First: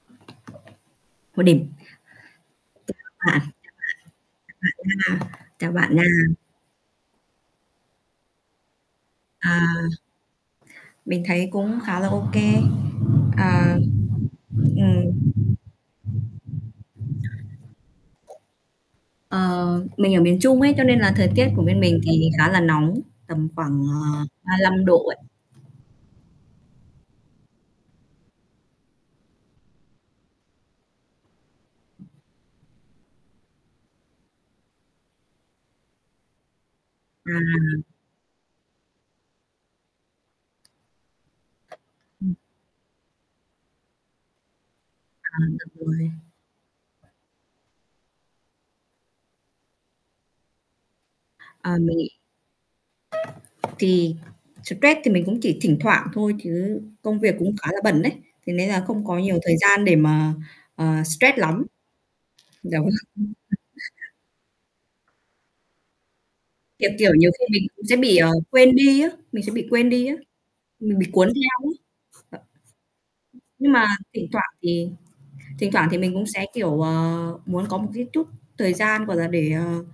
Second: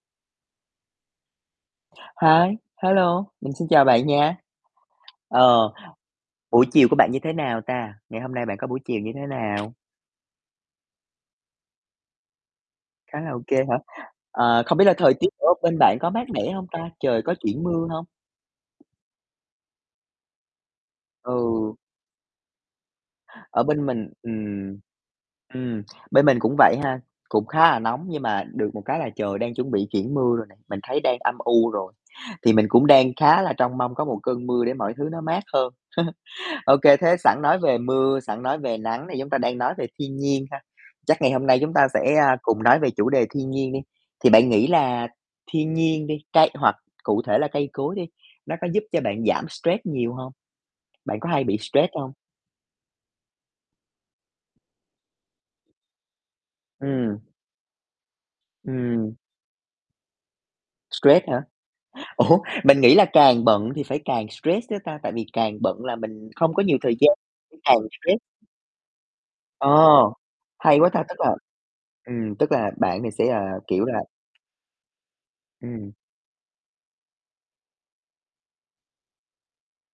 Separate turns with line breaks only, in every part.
[unintelligible]
Hi,
[unintelligible]
hello,
Chào bạn.
mình xin chào bạn nha.
Chào bạn nha.
Ờ,
Chào bạn nha.
buổi chiều của bạn như thế nào ta? Ngày hôm nay bạn có buổi chiều như thế nào?
À. Mình thấy cũng khá là ô kê.
Khá là ô kê hả?
Ờ.
Ờ, không biết là
Ừm.
thời tiết ở bên bạn có mát mẻ hông ta? Trời có chuyển mưa hông?
Ờ, mình ở miền Trung ấy cho nên là thời tiết của
Ừ.
bên mình thì khá là nóng tầm
Ở
khoảng,
bên mình
ờ, ba
ừm,
lăm độ ấy.
ừm, bên mình cũng vậy ha, cũng khá là nóng nhưng mà được một cái là trời đang chuẩn bị chuyển mưa rồi nè, mình thấy đang âm u rồi, thì mình cũng đang khá là trông mong có một cơn mưa để mọi thứ nó mát hơn. Ô kê, thế
À.
sẵn nói về mưa, sẵn nói về nắng thì chúng ta đang nói về thiên nhiên ha, chắc ngày hôm nay chúng ta sẽ,
Ừm.
a, cùng nói về chủ đề thiên nhiên đi, thì bạn nghĩ là
À, được
thiên nhiên
rồi.
đi, cây hoặc cụ thể là cây cối đi, nó có giúp cho bạn giảm stress nhiều hông? Bạn có hay bị
À,
stress
mình nghĩ
không?
Thì stress thì mình cũng chỉ thỉnh thoảng thôi chứ công
Ừm.
việc cũng khá là bận đấy, thế nên là không
Ừm.
có nhiều thời gian để mà, ờ,
Stress
stress
hả?
lắm.
Ủa,
[unintelligible]
mình nghĩ là càng bận thì phải càng stress chứ ta, tại vì càng bận là mình không có nhiều
Kiểu
thời
kiểu,
gian
nhiều khi
nên
mình
càng
cũng sẽ bị,
stress.
ờ, quên đi á, mình sẽ bị
Ờ,
quên đi á,
hay quá
mình
ta,
bị
tức
cuốn
là
theo á.
ừm, tức là bạn thì sẽ, à,
Nhưng
kiểu
mà
là
thỉnh thoảng thì thỉnh thoảng
Ừm.
thì mình cũng sẽ, kiểu, ờ, muốn có một cái chút thời gian, gọi là, để, ờ,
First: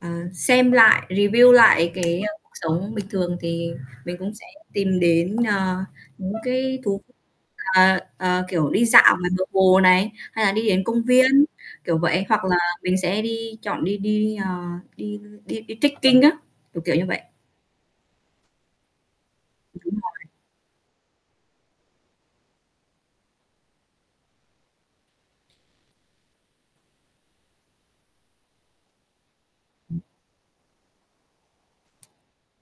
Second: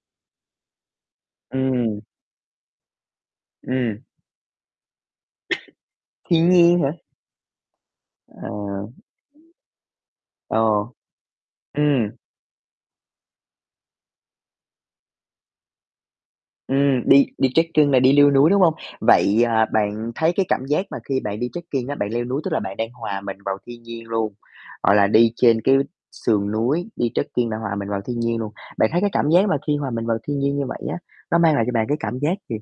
ờ, xem lại, review lại
Ừm.
cái cuộc sống bình thường thì
Ừm.
mình cũng sẽ tìm đến, ờ, những
Thiên
cái
nhiên hả?
thú, ờ,
Ờ.
ờ, kiểu, đi dạo ngoài bờ hồ này, hay là
Ờ.
đi đến công viên, kiểu
Ừm.
vậy, hoặc là mình sẽ đi chọn đi đi, ờ, đi đi đi trekking á, kiểu, kiểu,
Ừm,
như vậy.
đi đi trekking là đi leo núi, đúng hông? Vậy, à,
Ừm, đúng
bạn thấy
rồi.
cái cảm giác mà khi bạn đi trekking á, bạn leo núi tức là bạn đang hòa mình vào thiên nhiên luôn, hoặc là đi trên cái sườn núi, đi trekking là hòa mình vào thiên nhiên luôn. Bạn thấy cái cảm giác mà khi hòa
Ừm.
mình vào thiên nhiên như vậy á, nó mang lại cho bạn cái cảm giác gì?